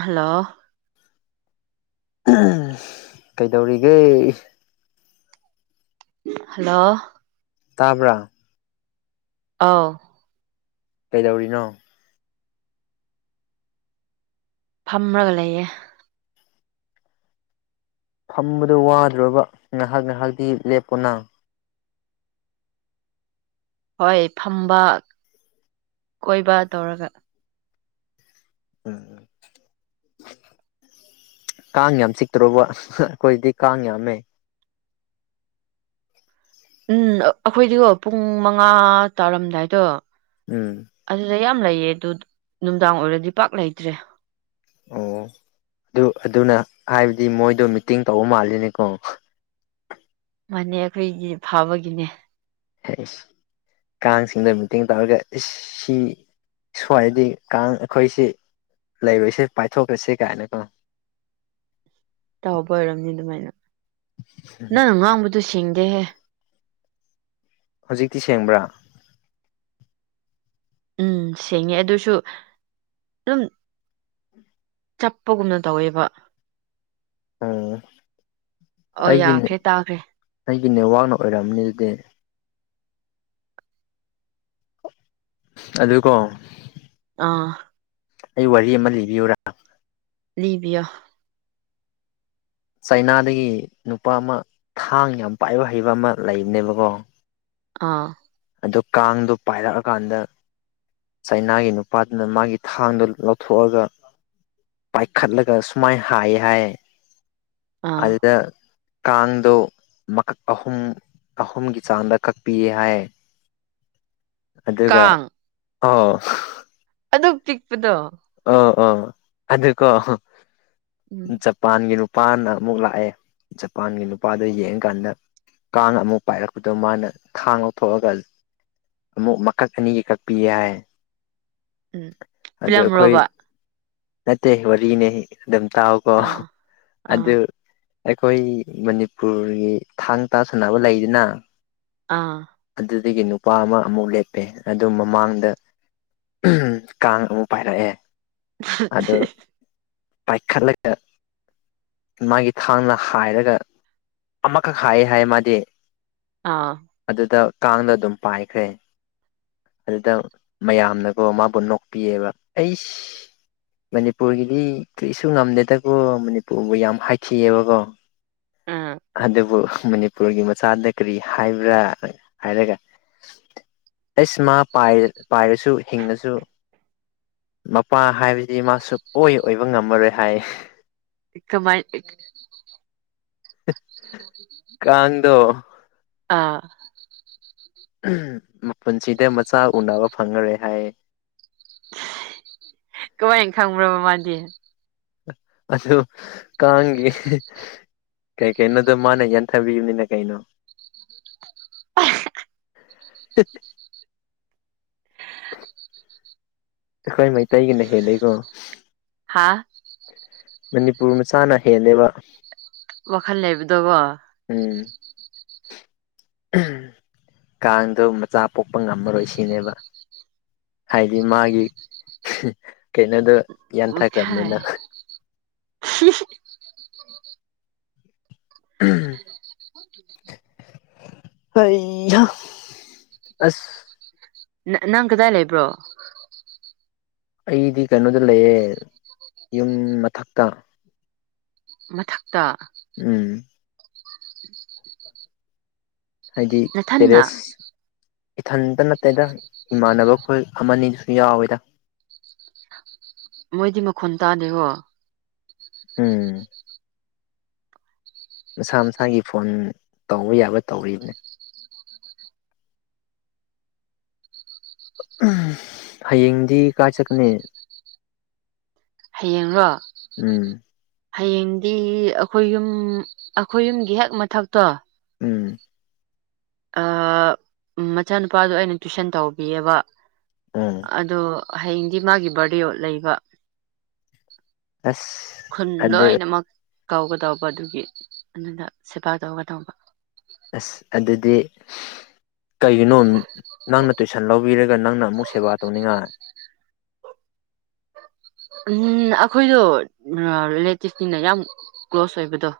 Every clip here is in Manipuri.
ꯍꯜꯂꯣ ꯀꯩꯗꯧꯔꯤꯒꯦ ꯍꯜꯂꯣ ꯇꯥꯕ꯭ꯔꯥ ꯑꯥꯎ ꯀꯩꯗꯧꯔꯤꯅꯣ ꯐꯝꯃꯒ ꯂꯩꯌꯦ ꯐꯝꯕꯗ ꯋꯥꯗ꯭ꯔꯕ ꯉꯥꯏꯍꯥꯛ ꯉꯥꯏꯍꯥꯛꯇꯤ ꯂꯦꯞꯄꯣꯅ ꯍꯣꯏ ꯐꯝꯕ ꯀꯣꯏꯕ ꯇꯧꯔꯒ ꯎꯝ ꯀꯥꯡ ꯌꯥꯝ ꯆꯤꯛꯇ꯭ꯔꯣꯕ ꯑꯩꯈꯣꯏꯗꯤ ꯀꯥꯡ ꯌꯥꯝꯃꯦ ꯎꯝ ꯑꯩꯈꯣꯏꯗꯤꯀꯣ ꯄꯨꯡ ꯃꯉꯥ ꯇꯥꯔꯝꯗꯥꯏꯗꯣ ꯎꯝ ꯃꯌꯥꯝ ꯂꯩꯌꯦ ꯑꯗꯨ ꯅꯨꯡꯗꯥꯡ ꯑꯣꯏꯔꯗꯤ ꯄꯥꯛ ꯂꯩꯇ꯭ꯔꯦ ꯑꯣ ꯑꯗꯨ ꯑꯗꯨꯅ ꯍꯥꯏꯕꯗꯤ ꯃꯣꯏꯗꯣ ꯃꯤꯇꯤꯡ ꯇꯧꯕ ꯃꯥꯜꯂꯤꯅꯤꯀꯣ ꯃꯅꯦ ꯑꯩꯈꯣꯏꯒꯤ ꯐꯥꯕꯒꯤꯅꯦ ꯀꯥꯡꯁꯤꯡꯗ ꯃꯤꯇꯤꯡ ꯇꯧꯔꯒ ꯁꯤ ꯁꯋꯥꯏꯗꯤ ꯀꯥꯡ ꯑꯩꯈꯣꯏꯁꯤ ꯂꯩꯕꯁꯦ ꯄꯥꯏꯊꯣꯛꯈ꯭ꯔꯁꯤ ꯀꯥꯏꯅꯀꯣ ꯇꯧꯕ ꯑꯣꯏꯔꯝꯅꯤ ꯑꯗꯨꯃꯥꯏꯅ ꯅꯪ ꯉꯥꯡꯕꯗꯨ ꯁꯦꯡ ꯗꯦ ꯍꯧꯖꯤꯛꯇꯤ ꯁꯦꯡꯕ꯭ꯔꯥ ꯎꯝ ꯁꯦꯡꯉꯦ ꯑꯗꯨꯁꯨ ꯑꯗꯨꯝ ꯆꯞꯄꯒꯨꯝꯅ ꯇꯧꯋꯦꯕ ꯎꯝ ꯑꯣ ꯑꯩꯒꯤꯅꯦ ꯌꯥꯈ꯭ꯔꯦ ꯇꯥꯈ꯭ꯔꯦ ꯑꯩꯒꯤ ꯅꯦꯠꯋꯥꯛꯅ ꯑꯣꯏꯔꯝꯅꯤ ꯑꯗꯨꯗꯤ ꯑꯗꯨꯀꯣ ꯑꯥ ꯑꯩ ꯋꯥꯔꯤ ꯑꯃ ꯂꯤꯕꯤꯌꯨꯔ ꯂꯤꯕꯤꯌꯣ ꯆꯩꯅꯥꯏꯗꯒꯤ ꯅꯨꯄ ꯑꯃ ꯊꯥꯡ ꯌꯥꯝ ꯄꯥꯏꯕ ꯍꯩꯕ ꯑꯃ ꯂꯩꯕꯅꯦꯕꯀꯣ ꯑꯥ ꯑꯗꯨ ꯀꯥꯡꯗꯣ ꯄꯥꯏꯔꯛꯑꯀꯥꯟꯗ ꯆꯩꯅꯥꯒꯤ ꯅꯨꯄꯥꯗꯨꯅ ꯃꯥꯒꯤ ꯊꯥꯡꯗꯣ ꯂꯧꯊꯣꯛꯑꯒ ꯄꯥꯏꯈꯠꯂꯒ ꯁꯨꯃꯥꯏ ꯍꯥꯏꯌꯦ ꯍꯥꯏꯌꯦ ꯑꯥ ꯑꯗꯨꯗ ꯀꯥꯡꯗꯣ ꯃꯀꯛ ꯑꯍꯨꯝ ꯑꯍꯨꯝꯒꯤ ꯆꯥꯡꯗ ꯀꯛꯄꯤꯌꯦ ꯍꯥꯏ ꯑꯗꯨꯒ ꯀꯥꯡ ꯑ ꯑꯗꯨ ꯄꯤꯛꯄꯗꯣ ꯑ ꯑ ꯑꯗꯨꯀꯣ ꯎꯝ ꯖꯄꯥꯟꯒꯤ ꯔ ꯖꯄꯥꯟꯅ ꯑꯃꯨꯛ ꯂꯥꯛꯑꯦ ꯖꯄꯥꯟꯒꯤ ꯅꯨꯄꯥꯗꯨ ꯌꯦꯡꯀꯥꯟꯗ ꯀꯥꯡ ꯑꯃꯨꯛ ꯄꯥꯏꯔꯛꯄꯗꯣ ꯃꯥꯅ ꯊꯥꯡ ꯂꯧꯊꯣꯛꯑꯒ ꯑꯃꯨꯛ ꯃꯀꯛ ꯑꯅꯤꯒꯤ ꯀꯛꯄꯤꯌꯦ ꯍꯥꯏꯌꯦ ꯎꯝ ꯐꯤꯂꯝ ꯂꯣꯕ ꯅꯠꯇꯦ ꯋꯥꯔꯤꯅꯦ ꯗꯝ ꯇꯥꯎꯀꯣ ꯑꯥ ꯑꯥ ꯑꯗꯨ ꯑꯩꯈꯣꯏ ꯃꯅꯤꯄꯨꯔꯒꯤ ꯊꯥꯡ ꯇꯥ ꯁꯥꯟꯅꯕ ꯂꯩꯗꯅ ꯑꯥ ꯑꯩꯒꯤ ꯅꯨꯄꯥ ꯑꯃ ꯑꯃꯨꯛ ꯂꯦꯞꯄꯦ ꯑꯗꯨ ꯃꯃꯥꯡꯗ ꯀꯥꯡ ꯑꯃꯨꯛ ꯄꯥꯏꯔꯛꯑꯦ ꯑꯗꯨ [unintelligible] ꯄꯥꯏꯈꯠꯂꯒ ꯃꯥꯒꯤ ꯊꯥꯡꯅ ꯍꯥꯏꯔꯒ ꯑꯃꯈꯛ ꯍꯥꯏꯌꯦ ꯍꯥꯏ ꯃꯥꯗꯤ꯫ ꯑꯥ ꯗꯨꯗ ꯀꯥꯡꯗ ꯑꯗꯨꯝ ꯄꯥꯏꯈ꯭ꯔꯦ ꯑꯗꯨꯗ ꯃꯌꯥꯝꯅꯀꯣ ꯃꯥꯕꯨ ꯅꯣꯛꯄꯤꯌꯦꯕ ꯑꯩꯁ꯫ ꯃꯅꯤꯄꯨꯔꯒꯤꯗꯤ ꯀ꯭ꯔꯤꯁꯨ ꯉꯝꯗꯦꯗꯀꯣ ꯃꯅꯤꯄꯨꯔꯕꯨ ꯌꯥꯝ ꯍꯥꯏꯈꯤꯌꯦꯕꯀꯣ꯫ ꯑꯥ ꯑꯗꯕꯨ ꯃꯅꯤ ꯃꯅꯤꯄꯨꯔꯒꯤ ꯃꯆꯥꯗ ꯀꯔꯤ ꯍꯥꯏꯕ꯭ꯔꯥ ꯍꯥꯏꯔꯒ ꯑꯩꯁ ꯃꯥ ꯄꯥꯏ ꯄꯥꯏꯔꯁꯨ ꯍꯤꯡꯉꯁꯨ ꯃꯄꯥ ꯍꯥꯏꯕ ꯁꯤ ꯃꯥ ꯁꯨꯛꯑꯣꯏ ꯑꯣꯏꯕ ꯉꯝꯃꯔꯣꯏ ꯍꯥꯏ꯫ ꯀꯃꯥꯏ꯫ ꯀꯥꯡꯗꯣ [inaudible] ꯑꯥ꯫ ꯃꯄꯨꯟꯁꯤꯗ ꯃꯆꯥ ꯎꯅꯕ ꯐꯪꯉꯔꯣꯏ ꯍꯥꯏꯌꯦ꯫ ꯀꯃꯥꯏꯅ ꯈꯪꯕ꯭ꯔꯕ ꯃꯥꯗꯤ꯫ ꯑꯗꯨ ꯀꯥꯡꯒꯤ ꯀꯩ ꯀꯩꯅꯣꯗꯣ ꯃꯥꯅ ꯌꯥꯟꯊꯕꯤꯕꯅꯤꯅ ꯀꯩꯅꯣ꯫ [unintelligible] [unintelligible] ꯑꯩꯈꯣꯏ ꯃꯩꯇꯩꯒꯤꯅ ꯍꯦꯜꯂꯦꯀꯣ꯫ ꯑꯥ ꯃꯅꯤꯄꯨꯔ ꯃꯆꯥꯅ ꯍꯦꯜꯂꯦꯕ꯫ ꯋꯥꯈꯜ ꯂꯩꯕꯗꯣꯒꯣ꯫ ꯎꯝ ꯀꯥꯡꯗꯣ ꯃꯆꯥ ꯄꯣꯛꯄ ꯉꯝꯃꯔꯣꯏ ꯁꯤꯅꯦꯕ ꯍꯥꯏꯗꯤ ꯃꯥꯒꯤ ꯀꯩꯅꯣꯗꯨ꯫ ꯈꯥꯏ ꯌꯥꯟꯊꯈ꯭ꯔꯝꯅꯤꯅ꯫ [unintelligible] ꯎꯝ ꯍꯩ [unintelligible] ꯑꯁ꯫ ꯅ ꯅꯪ ꯀꯗꯥꯏ ꯂꯩꯕ꯭ꯔꯣ꯫ ꯑꯩꯗꯤ ꯀꯩꯅꯣꯗ ꯂꯩꯌꯦ ꯌꯨꯝ ꯃꯊꯛꯇ꯫ ꯃꯊꯛꯇ꯫ ꯎꯝ ꯍꯥꯏꯗꯤ ꯅꯊꯟꯅ ꯇꯦꯔꯦꯁ꯫ ꯏꯊꯟꯇ ꯅꯠꯇꯦꯗ ꯏꯃꯥꯟꯅꯕ ꯑꯩꯈꯣꯏ ꯑꯃꯅꯤ ꯗꯨꯁꯨ ꯌꯥꯎꯋꯦꯗ꯫ ꯃꯣꯏꯗꯤ ꯃꯈꯣꯟ ꯇꯥꯗꯦꯀꯣ꯫ ꯎꯝ꯫ ꯃꯁꯥ ꯃꯁꯥꯒꯤ ꯐꯣꯟ ꯇꯧꯕ ꯌꯥꯕ ꯇꯧꯔꯤꯕꯅꯦ꯫ ꯍꯌꯦꯡꯗꯤ ꯀꯥꯏ ꯆꯠꯅꯤ꯫ ꯍꯌꯦꯡꯔꯣ꯫ ꯍꯌꯦꯡꯗꯤ ꯑꯩꯈꯣꯏ ꯌꯨꯝ ꯑꯩꯈꯣꯏ ꯌꯨꯝꯒꯤ ꯍꯦꯛ ꯃꯊꯛꯇꯣ꯫ ꯎꯝ ꯑ ꯃꯆꯥꯅꯨꯄꯥꯗꯣ ꯑꯩꯅ ꯇꯨꯏꯁꯟ ꯇꯧꯕꯤꯌꯦꯕ꯫ ꯎꯝ ꯑꯗꯣ ꯍꯌꯦꯡꯗꯤ ꯃꯥꯒꯤ ꯕ꯭ꯔꯗꯤꯌꯣ ꯂꯩꯕ꯫ ꯑꯁ ꯈꯨꯟ ꯑꯗꯨ꯫ ꯂꯣꯏꯅꯃꯛ ꯀꯧꯒꯗꯧꯕ ꯑꯗꯨꯒꯤ ꯑꯗꯨꯗ ꯁꯦꯕꯥ ꯇꯧꯒꯗꯧꯕ꯫ ꯑꯁ ꯑꯗꯨꯗꯤ ꯀꯩꯒꯤꯅꯣ ꯅꯪꯅ ꯇꯨꯏꯁꯟ ꯂꯧꯕꯤꯔꯒ ꯅꯪꯅ ꯑꯃꯨꯛ ꯁꯦꯕꯥ ꯇꯧꯅꯤꯡꯉꯥꯏ ꯎꯝ ꯑꯩꯈꯣꯏꯗꯣ ꯔꯤꯂꯦꯇꯤꯚꯅꯤꯅ ꯌꯥꯝ ꯀ꯭ꯂꯣꯁ ꯑꯣꯏꯕꯗꯣ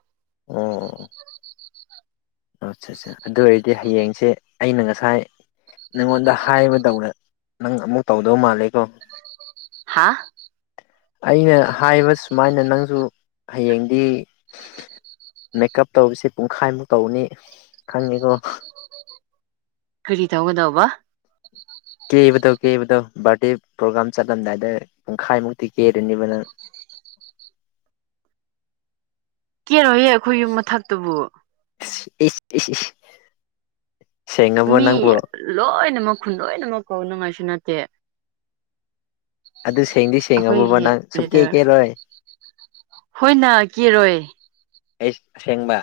ꯑꯁꯠꯆꯥ ꯑꯗꯨ ꯑꯣꯏꯔꯗꯤ ꯍꯌꯦꯡꯁꯦ ꯑꯩꯅ ꯉꯁꯥꯏ ꯅꯪꯉꯣꯟꯗ ꯍꯥꯏꯕ ꯗꯧꯅ ꯅꯪ ꯑꯃꯨꯛ ꯇꯧꯗꯧ ꯃꯥꯜꯂꯦꯀꯣ ꯍꯥꯥ ꯑꯩꯅ ꯍꯥꯏꯕ ꯁꯨꯃꯥꯏꯅ ꯅꯪꯁꯨ ꯍꯌꯦꯡꯗꯤ ꯃꯦꯀꯞ ꯇꯧꯔꯤꯁꯦ ꯄꯨꯡꯈꯥꯏꯃꯨꯛ ꯇꯧꯅꯤ ꯈꯪꯉꯦꯀꯣ ꯀꯔꯤ ꯇꯧꯒꯗꯧꯕ ꯀꯦꯕꯗꯣ ꯀꯦꯕꯗꯣ ꯕꯥꯔꯗꯦ ꯄ꯭ꯔꯣꯒ꯭ꯔꯥꯝ ꯆꯠꯂꯝꯗꯥꯏꯗ ꯄꯨꯡꯈꯥꯏꯃꯨꯛꯇꯤ ꯀꯦꯔꯅꯤꯕ ꯅꯪ ꯀꯦꯔꯣꯏꯍꯦ ꯑꯩꯈꯣꯏ ꯌꯨꯝ ꯃꯊꯛꯇꯨꯕꯨ ꯢꯁ ꯢꯁ ꯢꯁ ꯃꯤ ꯂꯣꯏꯅꯃꯛ ꯈꯨꯟ ꯂꯣꯏꯅꯃꯛ ꯀꯧꯅꯉꯥꯏꯁꯨ ꯅꯠꯇꯦ ꯑꯗꯨ ꯁꯦꯡꯗꯤ ꯁꯦꯡꯉꯕꯣꯕ ꯑꯩꯈꯣꯏꯒꯤ ꯅꯪ ꯁꯨꯛ ꯀꯦ ꯂꯤꯗꯔ ꯀꯦꯔꯣꯏ ꯍꯣꯏꯅ ꯀꯦꯔꯣꯏ ꯑꯩ ꯑꯁꯦꯡꯕ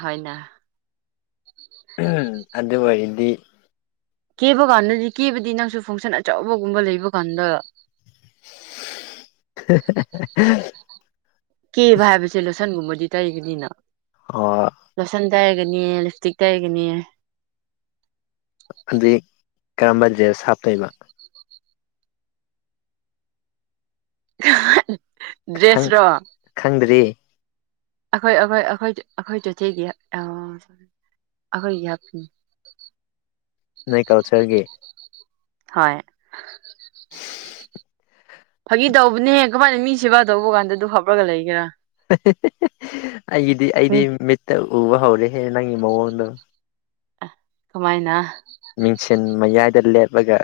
ꯍꯣꯏꯅ ꯑꯗꯨ ꯑꯣꯏꯔꯗꯤ ꯀꯦꯕ ꯀꯥꯟꯗꯗꯤ ꯀꯦꯕꯗꯤ ꯅꯪꯁꯨ ꯐꯪꯁꯟ ꯑꯆꯧꯕꯒꯨꯝꯕ ꯂꯩꯕ ꯀꯥꯟꯗ [unintelligible] ꯀꯦꯕ ꯍꯥꯏꯕꯁꯦ ꯂꯣꯁꯟꯒꯨꯝꯕ ꯗꯨ ꯇꯩꯒꯅꯤꯅ ꯑꯣ ꯂꯣꯁꯟ ꯇꯩꯔꯒꯅꯤ ꯂꯤꯞꯁꯇꯤꯛ ꯇꯩꯔꯒꯅꯤ ꯑꯗꯨꯏ ꯀꯔꯝꯕ ꯗ꯭ꯔꯦꯁ ꯍꯥꯞꯇꯣꯏꯕ [unintelligible] ꯈꯪ ꯗ꯭ꯔꯦꯁꯔꯣ ꯈꯪꯗ꯭ꯔꯤ ꯑꯩꯈꯣꯏ ꯑꯩꯈꯣꯏ ꯑꯩꯈꯣꯏ ꯑꯩꯈꯣꯏ ꯆꯣꯊꯦꯒꯤ ꯑꯩꯈꯣꯏꯒꯤ ꯍꯥꯞꯄꯤꯅꯤ ꯅꯣꯏ ꯀꯜꯆꯔꯒꯤ ꯍꯣꯏ ꯐꯥꯒꯤ ꯇꯧꯕꯅꯦꯍꯦ ꯀꯃꯥꯏꯅ ꯃꯤ ꯁꯦꯕꯥ ꯇꯧꯕ ꯀꯥꯟꯗ ꯑꯗꯨ ꯍꯥꯞꯔꯒ ꯂꯩꯒꯦꯔꯥ ꯑꯩꯒꯤꯗꯤ ꯃꯤ ꯑꯩꯗꯤ ꯃꯤꯠꯇ ꯎꯕ ꯍꯧꯔꯦ ꯍꯦ ꯅꯪꯉꯤ ꯃꯋꯣꯟꯗꯣ ꯀꯃꯥꯏꯅ ꯃꯤꯡꯁꯦꯟ ꯃꯌꯥꯏꯗ ꯂꯦꯞꯔꯒ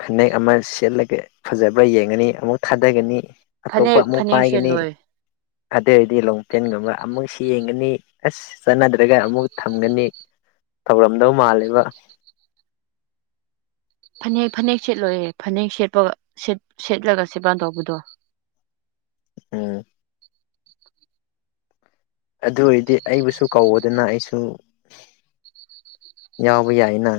ꯐꯅꯦꯛ ꯑꯃ ꯁꯦꯠꯂꯒ ꯐꯖꯕ꯭ꯔ ꯌꯦꯡꯉꯅꯤ ꯑꯃꯨꯛ ꯊꯥꯗꯒꯅꯤ ꯑꯇꯣꯞꯄ ꯐꯅꯦꯛ ꯑꯃꯨꯛ ꯐꯅꯦꯛ ꯄꯥꯏꯒꯅꯤ ꯁꯦꯠꯂꯣꯏ ꯑꯗꯨ ꯑꯣꯏꯔꯗꯤ ꯂꯣꯡꯄꯦꯟꯒꯨꯝꯕ ꯑꯃꯨꯛꯁꯤ ꯌꯦꯡꯒꯅꯤ ꯑꯁ ꯆꯠꯅꯗ꯭ꯔꯒ ꯑꯃꯨꯛ ꯊꯝꯒꯅꯤ ꯊꯧꯔꯝꯗꯧ ꯃꯥꯜꯂꯦ ꯕ ꯐꯅꯦꯛ ꯐꯅꯦꯛ ꯁꯦꯠꯂꯣꯏꯌꯦꯦ ꯐꯅꯦꯛ ꯁꯦꯠꯄ ꯁꯦꯠꯂꯒ ꯁꯦꯕꯥꯥꯟ ꯇꯧꯕꯗꯣ ꯎꯝ ꯑꯗꯨ ꯑꯣꯏꯔꯗꯤ ꯑꯩꯕꯨꯁꯨ ꯀꯧꯑꯣꯗꯅ ꯑꯩꯁꯨ ꯌꯥꯎꯕ ꯌꯥꯏꯅ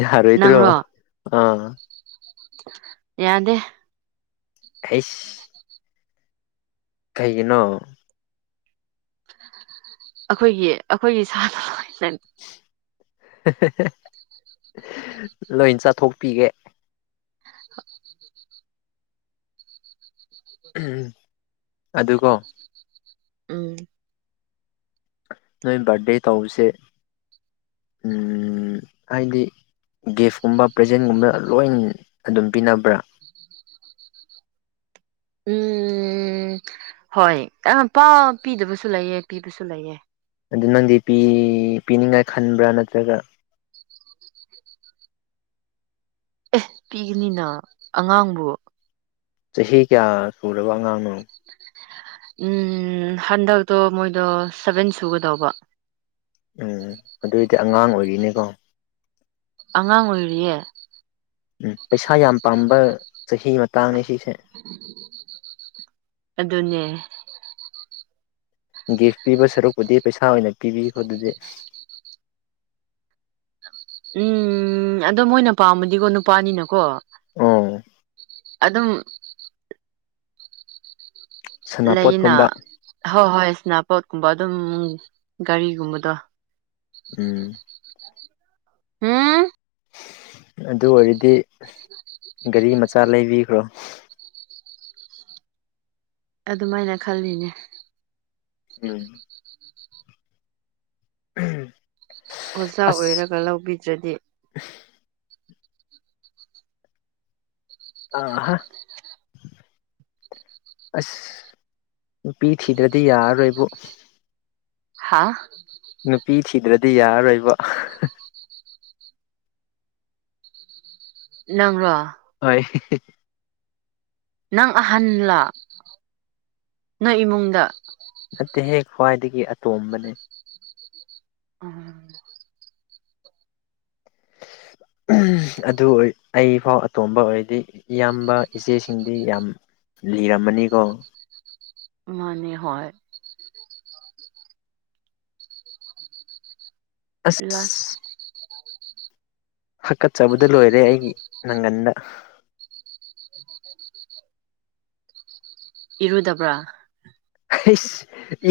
ꯌꯥꯍꯔꯣꯏꯗ꯭ꯔꯣ ꯅꯪꯔꯣ ꯑ ꯌꯥꯗꯦ ꯍꯩꯁ ꯀꯩꯒꯤꯅꯣ ꯑꯩꯈꯣꯏꯒꯤ ꯑꯩꯈꯣꯏꯒꯤ ꯁꯥꯇ ꯁꯦꯟ ꯂꯣꯏ ꯆꯥꯊꯣꯛꯄꯤꯒꯦ ꯎꯝ ꯑꯗꯨꯒꯣ ꯎꯝ ꯅꯣꯏ ꯕꯥꯔꯗꯦ ꯇꯧꯕꯁꯦ ꯍꯥꯏꯗꯤ ꯒꯤꯐꯀꯨꯝꯕ ꯄ꯭ꯔꯖꯦꯟꯒꯨꯝꯕ ꯂꯣꯏ ꯑꯗꯨꯝ ꯄꯤꯅꯕ꯭ꯔꯥ ꯎꯝ ꯍꯣꯏ ꯌꯥꯝ ꯄꯛ ꯄꯤꯗꯕꯁꯨ ꯂꯩꯌꯦ ꯄꯤꯕꯁꯨ ꯂꯩꯌꯦ ꯑꯗꯨ ꯅꯪꯗꯤ ꯄꯤ ꯄꯤꯅꯤꯡꯉꯥꯏ ꯈꯟꯕ꯭ꯔꯥ ꯅꯠꯇ꯭ꯔꯒ ꯑꯦ ꯄꯤꯒꯅꯤꯅ ꯑꯉꯥꯡꯕꯨ ꯆꯍꯤ ꯀꯌꯥ ꯁꯨꯔꯕ ꯑꯉꯥꯡꯅꯣ ꯎꯝ ꯍꯟꯗꯛꯇꯣ ꯃꯣꯏꯗꯣ ꯁꯚꯦꯟ ꯁꯨꯒꯗꯧꯕ ꯎꯝ ꯑꯗꯨꯏꯗꯤ ꯑꯉꯥꯡ ꯑꯣꯏꯔꯤꯅꯤꯀꯣ ꯑꯉꯥꯡ ꯑꯣꯏꯔꯤꯌꯦ ꯎꯝ ꯄꯩꯁꯥ ꯌꯥꯝ ꯄꯥꯝꯕ ꯆꯍꯤ ꯃꯇꯥꯡꯅꯤ ꯁꯤꯁꯦ ꯑꯗꯨꯅꯦ ꯒꯤꯐ ꯄꯤꯕ ꯁꯔꯨꯛꯄꯨꯗꯤ ꯄꯩꯁꯥ ꯑꯣꯏꯅ ꯄꯤꯕꯤꯈꯣ ꯑꯗꯨꯗꯤ ꯎꯝ ꯑꯗꯣ ꯃꯣꯏꯅ ꯄꯥꯝꯃꯗꯤꯀꯣ ꯅꯨꯄꯥꯅꯤꯅꯀꯣ ꯑꯝ ꯑꯗꯨꯝ ꯂꯩꯅ ꯁꯅꯥꯄꯣꯠꯀꯨꯝꯕ ꯍꯣꯏ ꯍꯣꯏ ꯁꯅꯥꯄꯣꯠꯀꯨꯝꯕ ꯑꯗꯨꯝ ꯒꯥꯔꯤꯒꯨꯝꯕꯗꯣ ꯎꯝ ꯍꯨꯝ ꯑꯗꯨ ꯑꯣꯏꯔꯗꯤ ꯒꯥꯔꯤ ꯃꯆꯥ ꯂꯩꯕꯤꯈ꯭ꯔꯣ ꯑꯗꯨꯃꯥꯏꯅ ꯈꯜꯂꯤꯅꯦ ꯎꯝ ꯎꯝ ꯑꯣꯖꯥ ꯑꯣꯏꯔꯒ ꯂꯧꯕꯤꯗ꯭ꯔꯗꯤ ꯑꯥꯍ ꯑꯁ ꯅꯨꯄꯤ ꯊꯤꯗ꯭ꯔꯗꯤ ꯌꯥꯔꯔꯣꯏꯕꯨ ꯍꯥꯥ ꯅꯨ ꯄꯤ ꯊꯤꯗ꯭ꯔꯗꯤ ꯌꯥꯔꯔꯣꯏꯕ ꯅꯪꯔꯣ ꯍꯣꯏ ꯅꯪ ꯑꯍꯟꯂ ꯅꯣꯏ ꯏꯃꯨꯡꯗ ꯅꯠꯇꯦꯍꯦ ꯈ꯭ꯋꯥꯏꯗꯒꯤ ꯑꯇꯣꯝꯕꯅꯤ ꯎꯝ ꯑꯗꯨ ꯑꯣꯏ ꯑꯩꯐꯥꯎ ꯑꯇꯣꯝꯕ ꯑꯣꯏꯔꯗꯤ ꯏꯌꯥꯝꯕ ꯏꯆꯦꯁꯤꯡꯗꯤ ꯌꯥꯝ ꯂꯤꯔꯝꯃꯅꯤꯀꯣ ꯃꯥꯅꯤ ꯍꯣꯏ ꯏ ꯍꯀꯠꯆꯕꯗ ꯂꯣꯏꯔꯦ ꯑꯩꯒꯤ ꯅꯒꯟꯗ ꯏꯔꯨꯗꯕ꯭ꯔꯥ ꯑꯩꯁ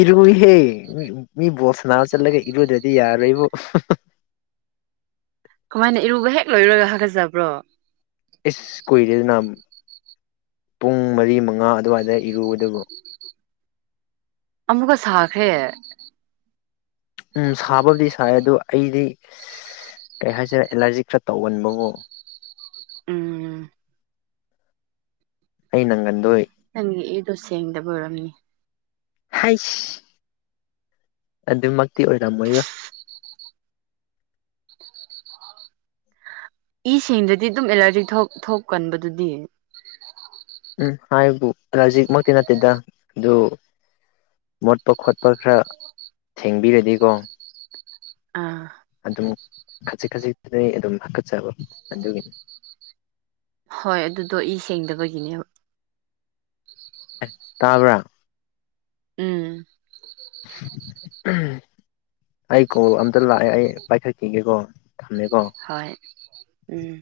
ꯏꯔꯨꯏꯍꯦ ꯃꯤ ꯕꯣꯁꯅꯥꯎ ꯆꯠꯂꯒ ꯏꯔꯨꯗ꯭ꯔꯗꯤ ꯌꯥꯔꯣꯏꯕ ꯀꯃꯥꯏꯅ ꯏꯔꯨꯕ ꯍꯦꯛ ꯂꯣꯏꯔꯣꯏꯒ ꯍꯥꯒꯠꯆꯕ꯭ꯔꯣ ꯏꯁ ꯀꯨꯏꯔꯦꯗꯅ ꯄꯨꯡ ꯃꯔꯤ ꯃꯉꯥ ꯑꯗꯨꯋꯥꯏꯗ ꯏꯔꯨꯕ ꯑꯗꯨꯕꯨ ꯑꯨꯀ ꯁꯥꯈ ꯎꯝ ꯁꯥꯕꯕꯨꯗꯤ ꯁꯥꯏ ꯑꯗꯨꯗꯣ ꯑꯩꯗꯤ ꯀꯩ ꯍꯥꯏꯁꯤꯔꯦ ꯑꯦꯂꯥꯔꯖꯤ ꯈꯔ ꯇꯧꯒꯟꯕ ꯉꯣ ꯎꯝ ꯑꯩ ꯅꯪꯟ ꯑꯗꯨ ꯅꯪꯒꯤ ꯏꯗꯣ ꯁꯦꯡꯗꯕ ꯑꯣꯏꯔꯝꯅꯤ ꯍꯩꯁ ꯑꯗꯨꯃꯛꯇꯤ ꯑꯣꯏꯔꯝꯃꯣꯏꯔ ꯏꯁꯤꯡꯗꯗꯤ ꯑꯗꯨꯝ ꯑꯦꯂꯔꯖꯤ ꯊꯣꯛꯀꯟꯕꯗꯨꯗꯤ ꯎꯝ ꯍꯥꯏꯕꯨꯂꯖꯤꯛꯃꯛꯇꯤ ꯅꯠꯇꯦꯗ ꯑꯗꯨ ꯃꯣꯠꯄ ꯈꯣꯠꯄ ꯈꯔ ꯊꯦꯡꯕꯤꯔꯗꯤꯀꯣ ꯑꯥ ꯑꯗꯨꯝ ꯈꯖꯤꯛ ꯈꯖꯤꯛꯇ ꯑꯩ ꯑꯗꯨꯝ ꯍꯥꯀꯠꯆꯕ ꯑꯗꯨꯒꯤꯅꯤ ꯍꯣꯏ ꯑꯗꯨꯗꯣ ꯏ ꯁꯦꯡꯗꯕꯒꯤꯅꯦꯕ ꯑꯦ ꯇꯥꯕ꯭ꯔꯥ ꯎꯝ ꯑꯩ ꯀꯣꯜ ꯑꯝꯇ ꯂꯥꯛꯑꯦ ꯑꯩ ꯄꯥꯏꯈꯠꯈꯤꯒꯦꯀꯣ ꯊꯝꯃꯦꯀꯣ ꯍꯣꯏ ꯎꯝ